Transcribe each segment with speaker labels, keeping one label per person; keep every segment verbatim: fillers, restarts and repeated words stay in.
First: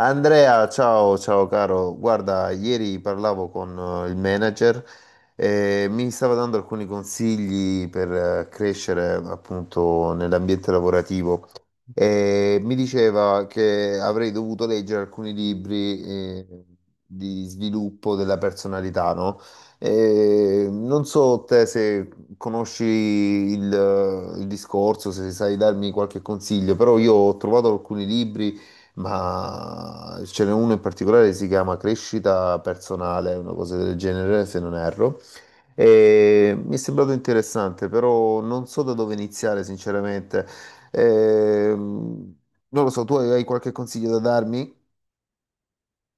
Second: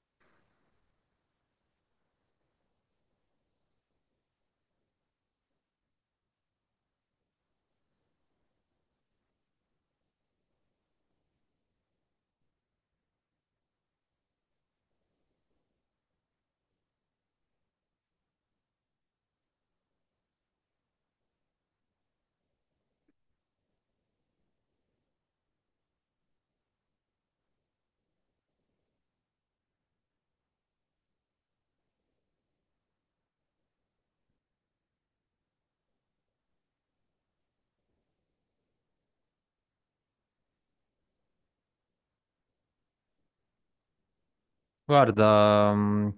Speaker 1: Andrea, ciao, ciao caro. Guarda, ieri parlavo con eh, il manager e mi stava dando alcuni consigli per eh, crescere appunto nell'ambiente lavorativo e mi diceva che avrei dovuto leggere alcuni libri eh, di sviluppo della personalità, no? E non so te se conosci il, il discorso, se sai darmi qualche consiglio, però io ho trovato alcuni libri, ma ce n'è uno in particolare che si chiama Crescita Personale, una cosa del genere, se non erro. E mi è sembrato interessante, però non so da dove iniziare, sinceramente. Ehm, Non lo so, tu hai hai qualche consiglio da darmi?
Speaker 2: Guarda, mm,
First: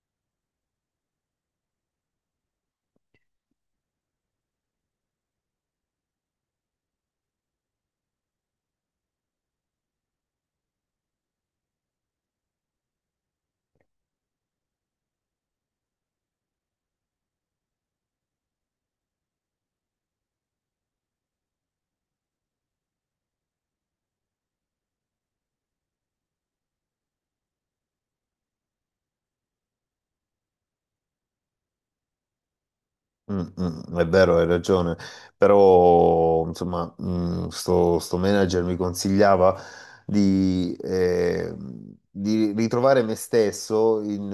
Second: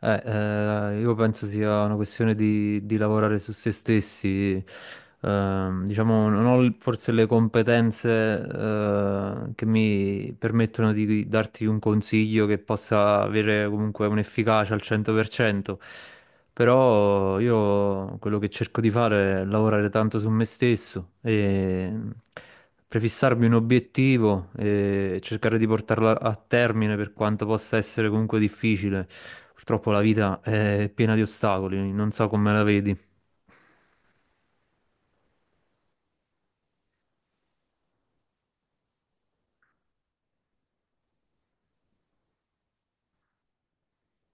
Speaker 2: eh, eh, io penso sia una questione di, di lavorare su se stessi. Ehm, diciamo, non ho l- forse le competenze, eh, che mi permettono di darti un consiglio che possa avere comunque un'efficacia al cento per cento. Però io quello che cerco di fare è lavorare tanto su me stesso e prefissarmi un obiettivo e cercare di portarlo a termine per quanto possa essere comunque difficile. Purtroppo la vita è piena di ostacoli, non so come la vedi.
Speaker 1: Mm, mm, è vero, hai ragione, però insomma, mm, sto, sto manager mi consigliava di, eh, di ritrovare me stesso in,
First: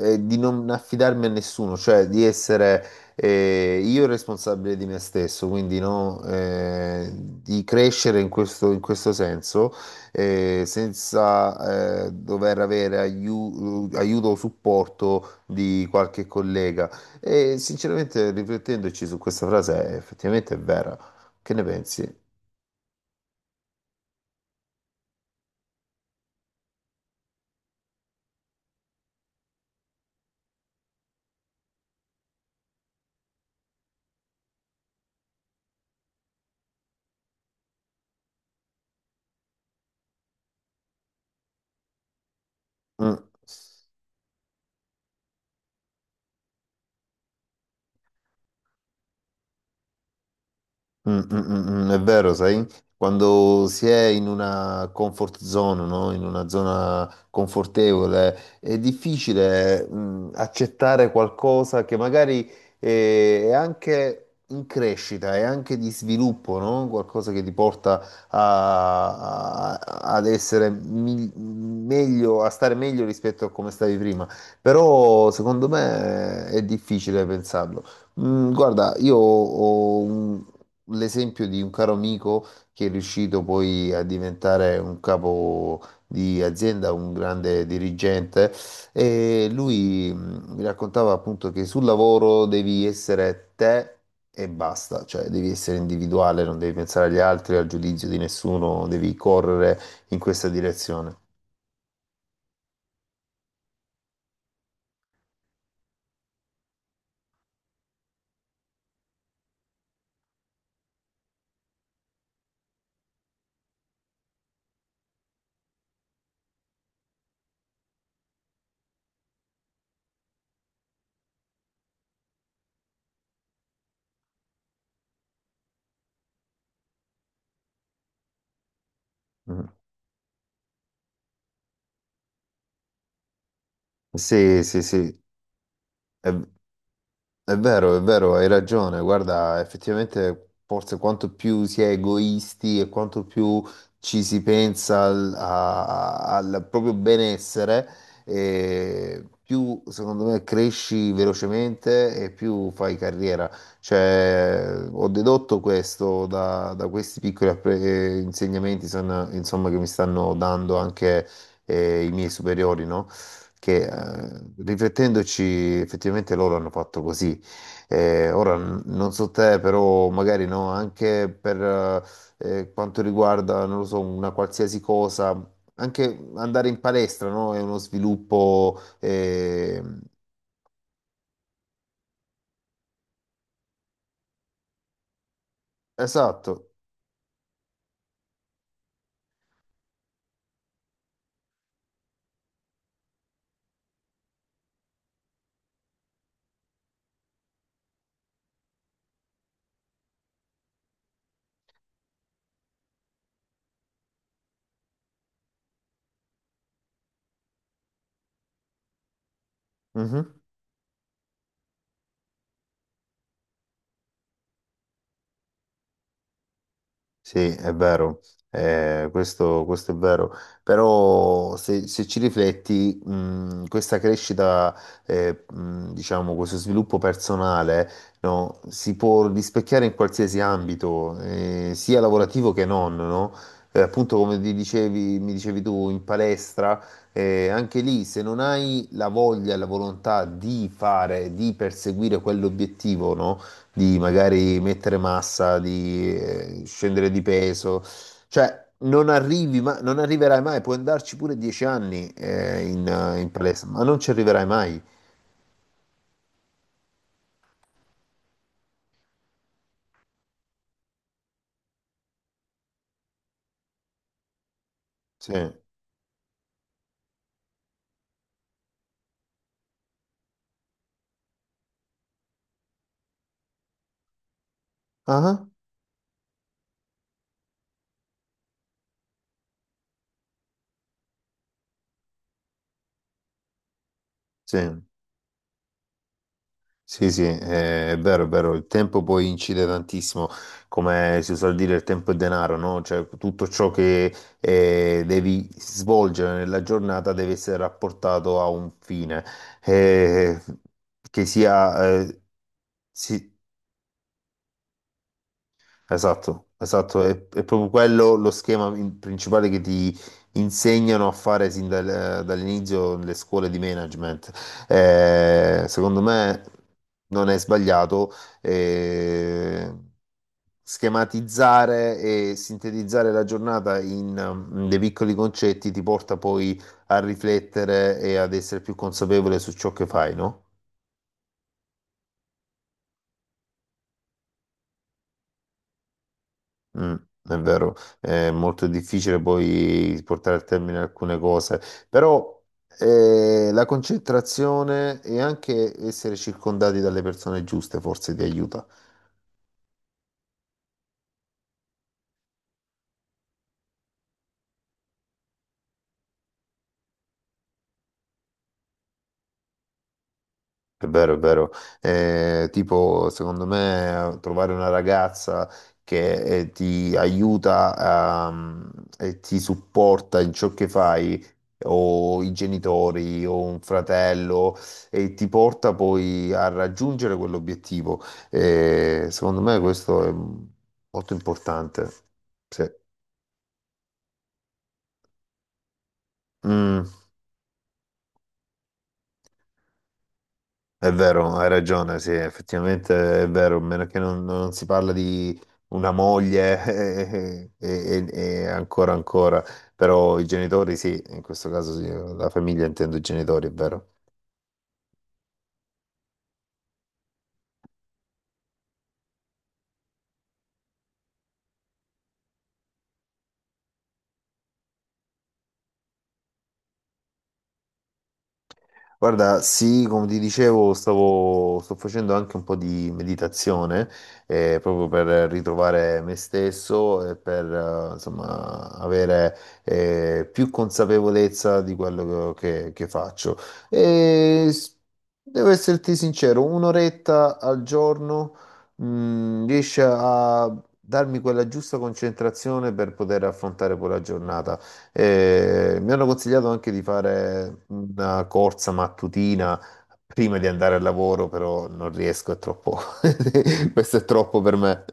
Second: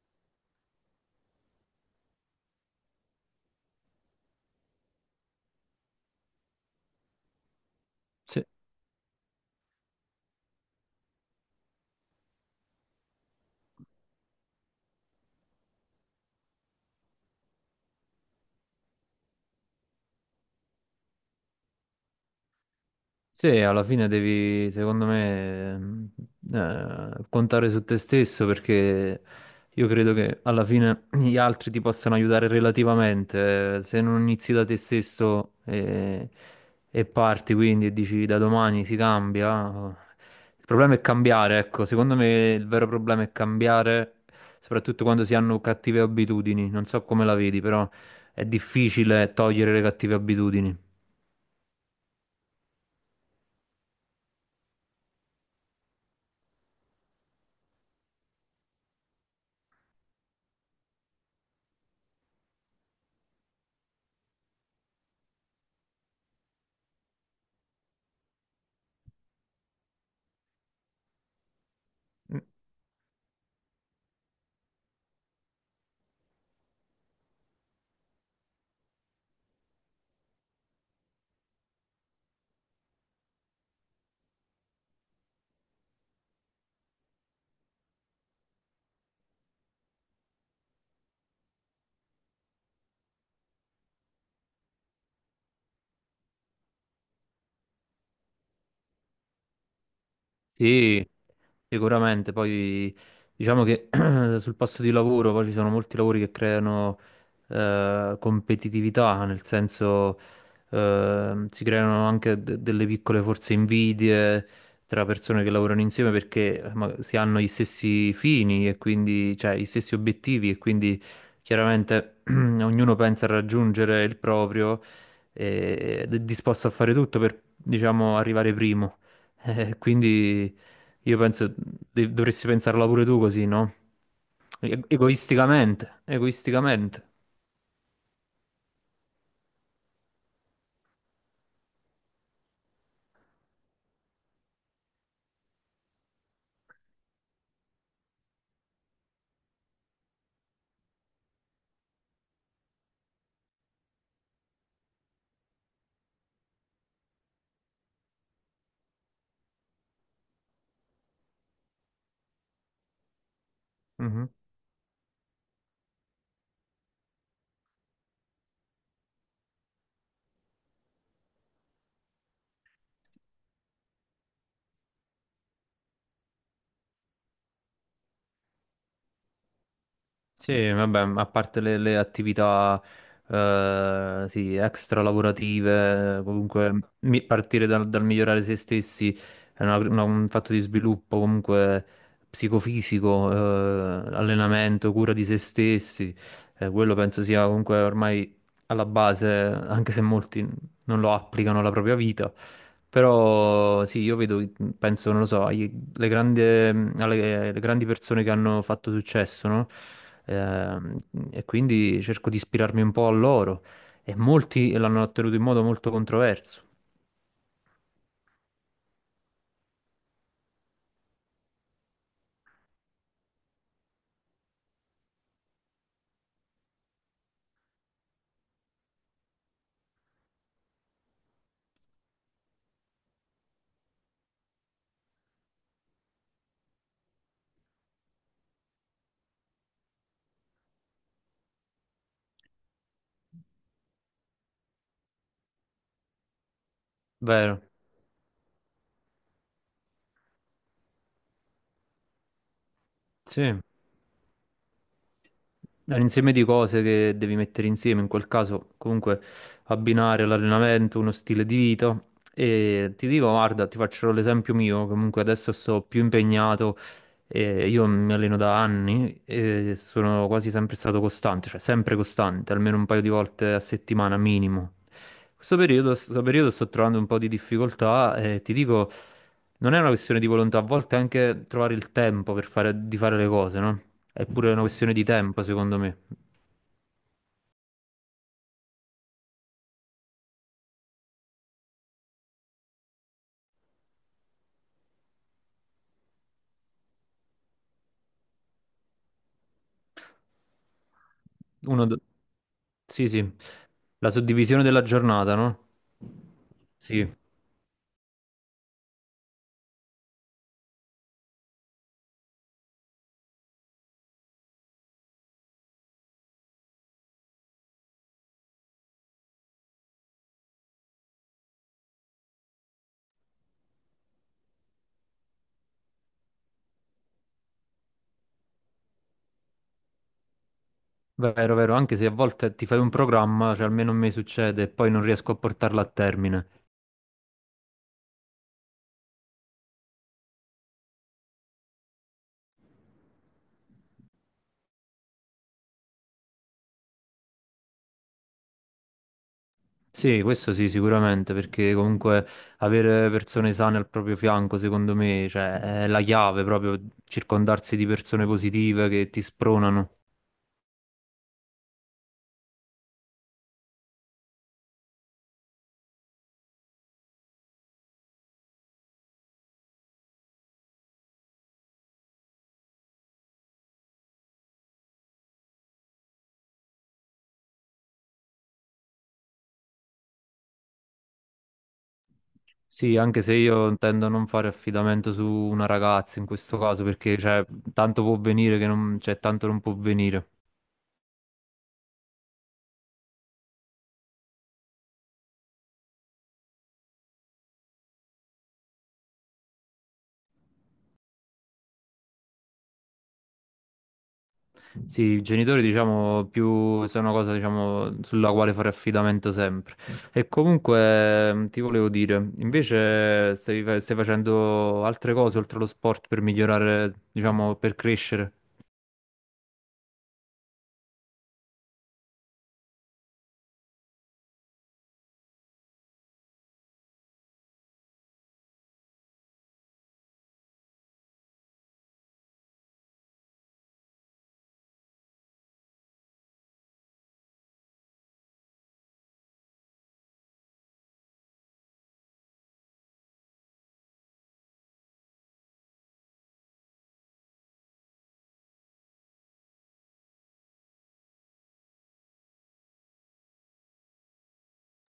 Speaker 1: eh, e di non affidarmi a nessuno, cioè di essere, eh, io, il responsabile di me stesso, quindi no, eh, di crescere in
Speaker 2: Sì.
Speaker 1: questo, in questo senso, eh, senza eh, dover avere aiu- aiuto o supporto di qualche collega. E sinceramente, riflettendoci su questa frase, è effettivamente è vera. Che ne pensi?
Speaker 2: Sì, Alla fine devi, secondo me, mh, eh, contare su te stesso, perché io credo che alla fine gli altri ti possano aiutare relativamente. eh, Se non inizi da te stesso e, e parti, quindi, e dici da domani si cambia, oh. Il problema è cambiare, ecco, secondo me il vero
Speaker 1: Mm.
Speaker 2: problema è cambiare, soprattutto quando si hanno cattive abitudini. Non so come la vedi, però è difficile togliere le cattive abitudini.
Speaker 1: Mm, mm, mm, mm, è vero, sai? Quando si è in una comfort zone, no? In una zona confortevole, è difficile, mm, accettare qualcosa che magari eh, è anche in crescita, è anche di sviluppo, no? Qualcosa che ti porta a- a- ad essere mi- meglio, a stare meglio rispetto a come stavi prima. Però secondo me è difficile pensarlo. Mm, guarda, io ho un- l'esempio di un caro amico che è riuscito poi a diventare un capo di azienda, un grande dirigente, e lui mh, mi raccontava appunto che sul lavoro devi essere te. E basta, cioè devi essere individuale, non devi pensare agli altri, al giudizio di nessuno, devi correre in questa
Speaker 2: Sì.
Speaker 1: direzione.
Speaker 2: Sicuramente, poi diciamo che sul posto di lavoro poi ci sono molti lavori che creano eh, competitività, nel senso, Ehm, si creano anche de- delle piccole forse invidie tra persone che lavorano insieme, perché eh, ma- si hanno gli stessi fini e quindi, cioè, gli stessi obiettivi e quindi chiaramente ognuno pensa a raggiungere il proprio e- ed è disposto a fare tutto per, diciamo, arrivare primo.
Speaker 1: Mm.
Speaker 2: Eh, quindi io penso de- dovresti pensarla pure tu così, no?
Speaker 1: Sì,
Speaker 2: E-
Speaker 1: sì, sì,
Speaker 2: Egoisticamente,
Speaker 1: è,
Speaker 2: egoisticamente.
Speaker 1: è vero, è vero, hai ragione. Guarda, effettivamente forse quanto più si è egoisti e quanto più ci si pensa al, a- al proprio benessere, eh, più secondo me cresci velocemente e più fai carriera. Cioè, ho dedotto questo da, da questi piccoli appre- eh, insegnamenti, son- insomma, che mi stanno dando anche, eh, i miei superiori, no? Che eh, riflettendoci effettivamente loro hanno fatto così. Eh, ora n- non so te, però magari no, anche per eh, eh, quanto riguarda, non lo so, una qualsiasi cosa, anche andare in palestra, no? È uno sviluppo. Eh,
Speaker 2: Sì, vabbè, a parte le, le attività, eh, sì, extra lavorative.
Speaker 1: esatto.
Speaker 2: Comunque, mi- partire dal, dal migliorare se stessi è una- una- un fatto di sviluppo comunque psicofisico, eh, allenamento, cura di se stessi, eh, quello penso sia comunque ormai alla base, anche se molti non lo applicano alla propria vita. Però sì, io vedo, penso, non lo so, ai le grandi, ehm, alle- le grandi persone che hanno fatto successo, no? Ehm, e quindi cerco di ispirarmi un po' a loro. E molti l'hanno ottenuto in modo molto controverso.
Speaker 1: Sì, è vero, eh, questo, questo è vero, però se, se ci rifletti, mh, questa crescita, eh, mh, diciamo, questo sviluppo personale, no, si può rispecchiare in qualsiasi ambito, eh, sia lavorativo che non, no? Eh, appunto, come ti dicevi, mi dicevi tu, in palestra, eh, anche lì, se non hai la voglia e la volontà di fare, di perseguire quell'obiettivo, no? Di magari mettere massa, di eh, scendere di
Speaker 2: Vero?
Speaker 1: peso, cioè non arrivi, ma non arriverai mai, puoi andarci pure dieci anni eh, in, eh, in
Speaker 2: Sì.
Speaker 1: palestra, ma non ci arriverai mai.
Speaker 2: È un insieme di cose che devi mettere insieme, in quel caso comunque abbinare l'allenamento, uno stile di vita. E ti dico, guarda, ti faccio l'esempio mio, comunque
Speaker 1: Sì.
Speaker 2: adesso sto più impegnato, e io mi alleno da anni e sono quasi sempre stato costante, cioè sempre costante, almeno un paio di volte a settimana minimo.
Speaker 1: Ah,
Speaker 2: Questo periodo, questo periodo sto trovando un po' di difficoltà e ti dico... Non è una questione di volontà, a volte è anche trovare il tempo per fare, di fare le cose, no? È pure
Speaker 1: sì,
Speaker 2: una questione di tempo, secondo me.
Speaker 1: sì, sì, eh, è vero, è vero, il tempo poi incide tantissimo, come si usa dire, il tempo è denaro, no? Cioè tutto ciò che eh, devi svolgere nella giornata deve essere rapportato a un fine, eh, che
Speaker 2: Uno... do-
Speaker 1: sia... eh,
Speaker 2: Sì, sì,
Speaker 1: sì.
Speaker 2: la suddivisione della giornata, no?
Speaker 1: Esatto, esatto, è,
Speaker 2: Sì,
Speaker 1: è proprio quello lo schema in- principale che ti insegnano a fare sin dal- eh, dall'inizio nelle scuole di management. Eh, secondo me non è sbagliato eh, schematizzare e sintetizzare la giornata in, mm, dei piccoli concetti, ti porta poi a riflettere e ad essere più consapevole su ciò che fai, no?
Speaker 2: vero, vero, anche se a volte ti fai un programma, cioè almeno a me succede, e poi non riesco a portarlo a termine.
Speaker 1: Mm, è vero, è molto difficile poi portare a termine alcune cose, però eh, la concentrazione e anche essere circondati dalle persone giuste forse ti aiuta.
Speaker 2: Sì, questo sì, sicuramente, perché comunque avere persone sane al proprio fianco, secondo me, cioè, è la chiave proprio, circondarsi di persone positive che ti spronano.
Speaker 1: È vero, è vero. Eh, tipo, secondo me, trovare una ragazza che eh, ti aiuta a- e ti supporta in ciò che fai, o i genitori, o un fratello, e ti porta poi a raggiungere quell'obiettivo. Eh, secondo me questo è molto importante. Sì.
Speaker 2: Sì, anche se io intendo non fare affidamento su una ragazza in questo
Speaker 1: Mm.
Speaker 2: caso, perché cioè, tanto può venire che non, cioè, tanto non può venire.
Speaker 1: È vero, hai ragione, sì, effettivamente è vero, a meno che non, non si parla di una moglie e, e- e ancora ancora, però i genitori sì, in questo caso sì, la famiglia intendo i genitori, è vero.
Speaker 2: Sì, i genitori, diciamo, più sono una cosa, diciamo, sulla quale fare affidamento sempre. E comunque, mh, ti volevo dire, invece stai, fa- stai facendo altre cose oltre allo sport per migliorare, diciamo, per crescere.
Speaker 1: Guarda, sì, come ti dicevo, stavo, sto facendo anche un po' di meditazione, eh, proprio per ritrovare me stesso e per, eh, insomma, avere, eh, più consapevolezza di quello che, che faccio. E s- Devo esserti sincero, un'oretta al giorno, mh, riesce a darmi quella giusta concentrazione per poter affrontare poi la giornata. Eh, mi hanno consigliato anche di fare una corsa mattutina prima di andare al lavoro, però non riesco, è troppo. Questo è troppo per me.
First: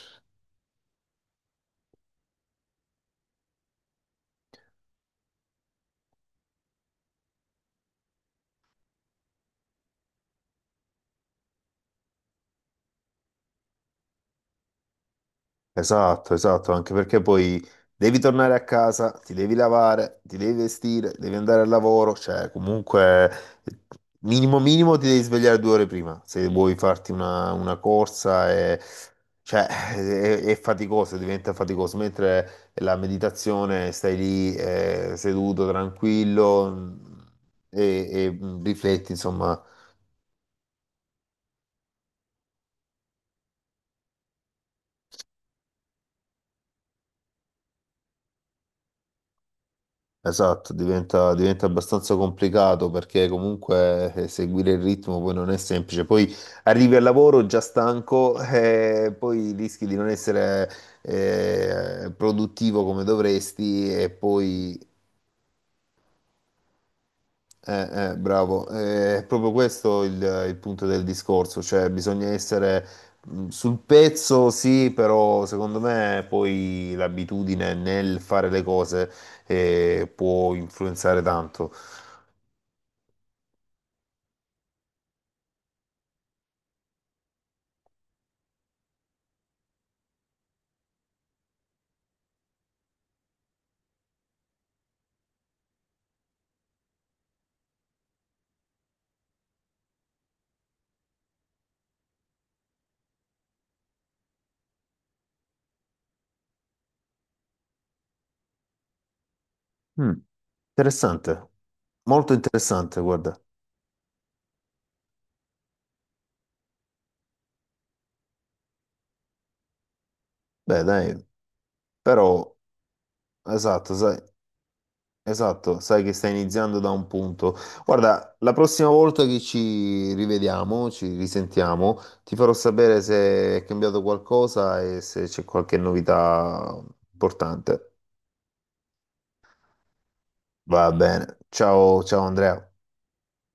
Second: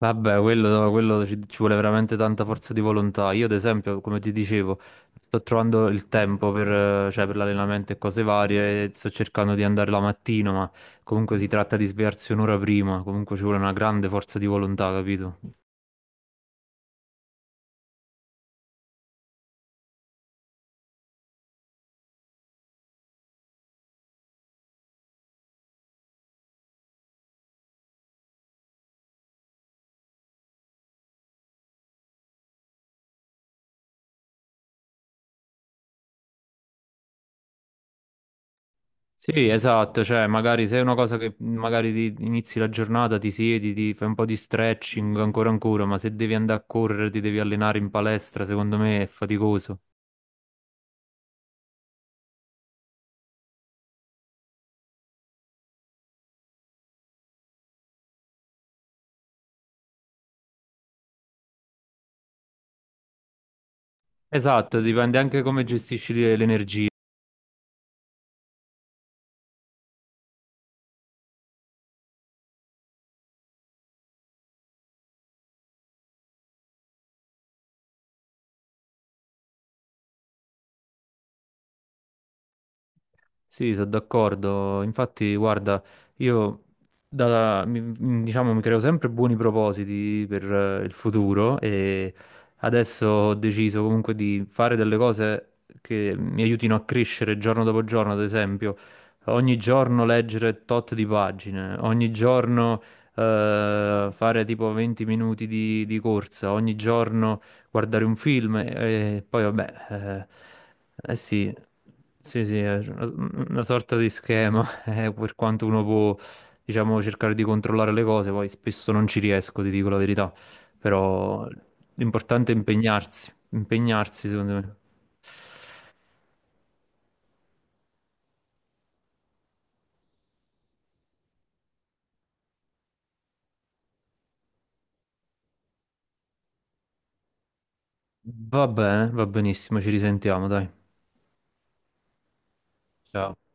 Speaker 2: Vabbè, quello, no, quello ci, ci vuole veramente tanta forza di volontà. Io, ad esempio, come ti dicevo, sto trovando il tempo per, eh, cioè, per l'allenamento e cose varie. E sto cercando di andare la mattina, ma comunque si tratta di svegliarsi un'ora prima. Comunque ci vuole una grande forza di volontà, capito?
Speaker 1: Esatto, esatto, anche perché poi devi tornare a casa, ti devi lavare, ti devi vestire, devi andare al lavoro, cioè comunque minimo minimo ti devi svegliare due ore prima se vuoi farti una, una corsa e, cioè, è, è faticoso, diventa faticoso, mentre la meditazione stai lì eh, seduto, tranquillo mm, e, e mm, rifletti,
Speaker 2: Sì,
Speaker 1: insomma.
Speaker 2: esatto. Cioè, magari se è una cosa che magari ti inizi la giornata, ti siedi, ti fai un po' di stretching, ancora ancora, ma se devi andare a correre, ti devi allenare in palestra, secondo me è faticoso.
Speaker 1: Esatto, diventa, diventa abbastanza complicato perché comunque eh, seguire il ritmo poi non è semplice. Poi arrivi al lavoro già stanco e poi rischi di non essere eh, produttivo come dovresti e poi...
Speaker 2: Esatto, dipende anche come gestisci le- l'energia.
Speaker 1: eh, eh, bravo. Eh, è proprio questo il, il punto del discorso, cioè bisogna essere mh, sul pezzo, sì, però secondo me poi l'abitudine nel fare le cose eh, può influenzare tanto.
Speaker 2: Sì, sono d'accordo. Infatti, guarda, io da- mi, mi- diciamo, mi creo sempre buoni propositi per, eh, il futuro, e adesso ho deciso comunque di fare delle cose che mi aiutino a crescere giorno dopo giorno. Ad esempio, ogni giorno leggere tot di pagine, ogni giorno eh, fare tipo venti minuti di, di corsa, ogni giorno guardare un film e poi
Speaker 1: Mm,
Speaker 2: vabbè, eh, eh
Speaker 1: interessante,
Speaker 2: sì,
Speaker 1: molto
Speaker 2: sì, sì, è
Speaker 1: interessante, guarda.
Speaker 2: una, una sorta di schema, eh, per quanto uno può, diciamo, cercare di controllare le cose, poi spesso non ci riesco, ti dico la verità,
Speaker 1: Beh, dai,
Speaker 2: però l'importante
Speaker 1: però,
Speaker 2: è impegnarsi,
Speaker 1: esatto, sai,
Speaker 2: impegnarsi secondo me.
Speaker 1: esatto, sai che stai iniziando da un punto. Guarda, la prossima volta che ci rivediamo, ci risentiamo, ti farò sapere se è cambiato qualcosa e se c'è qualche novità importante.
Speaker 2: Va bene, va benissimo, ci risentiamo, dai.
Speaker 1: Va bene. Ciao, ciao Andrea.
Speaker 2: Ciao.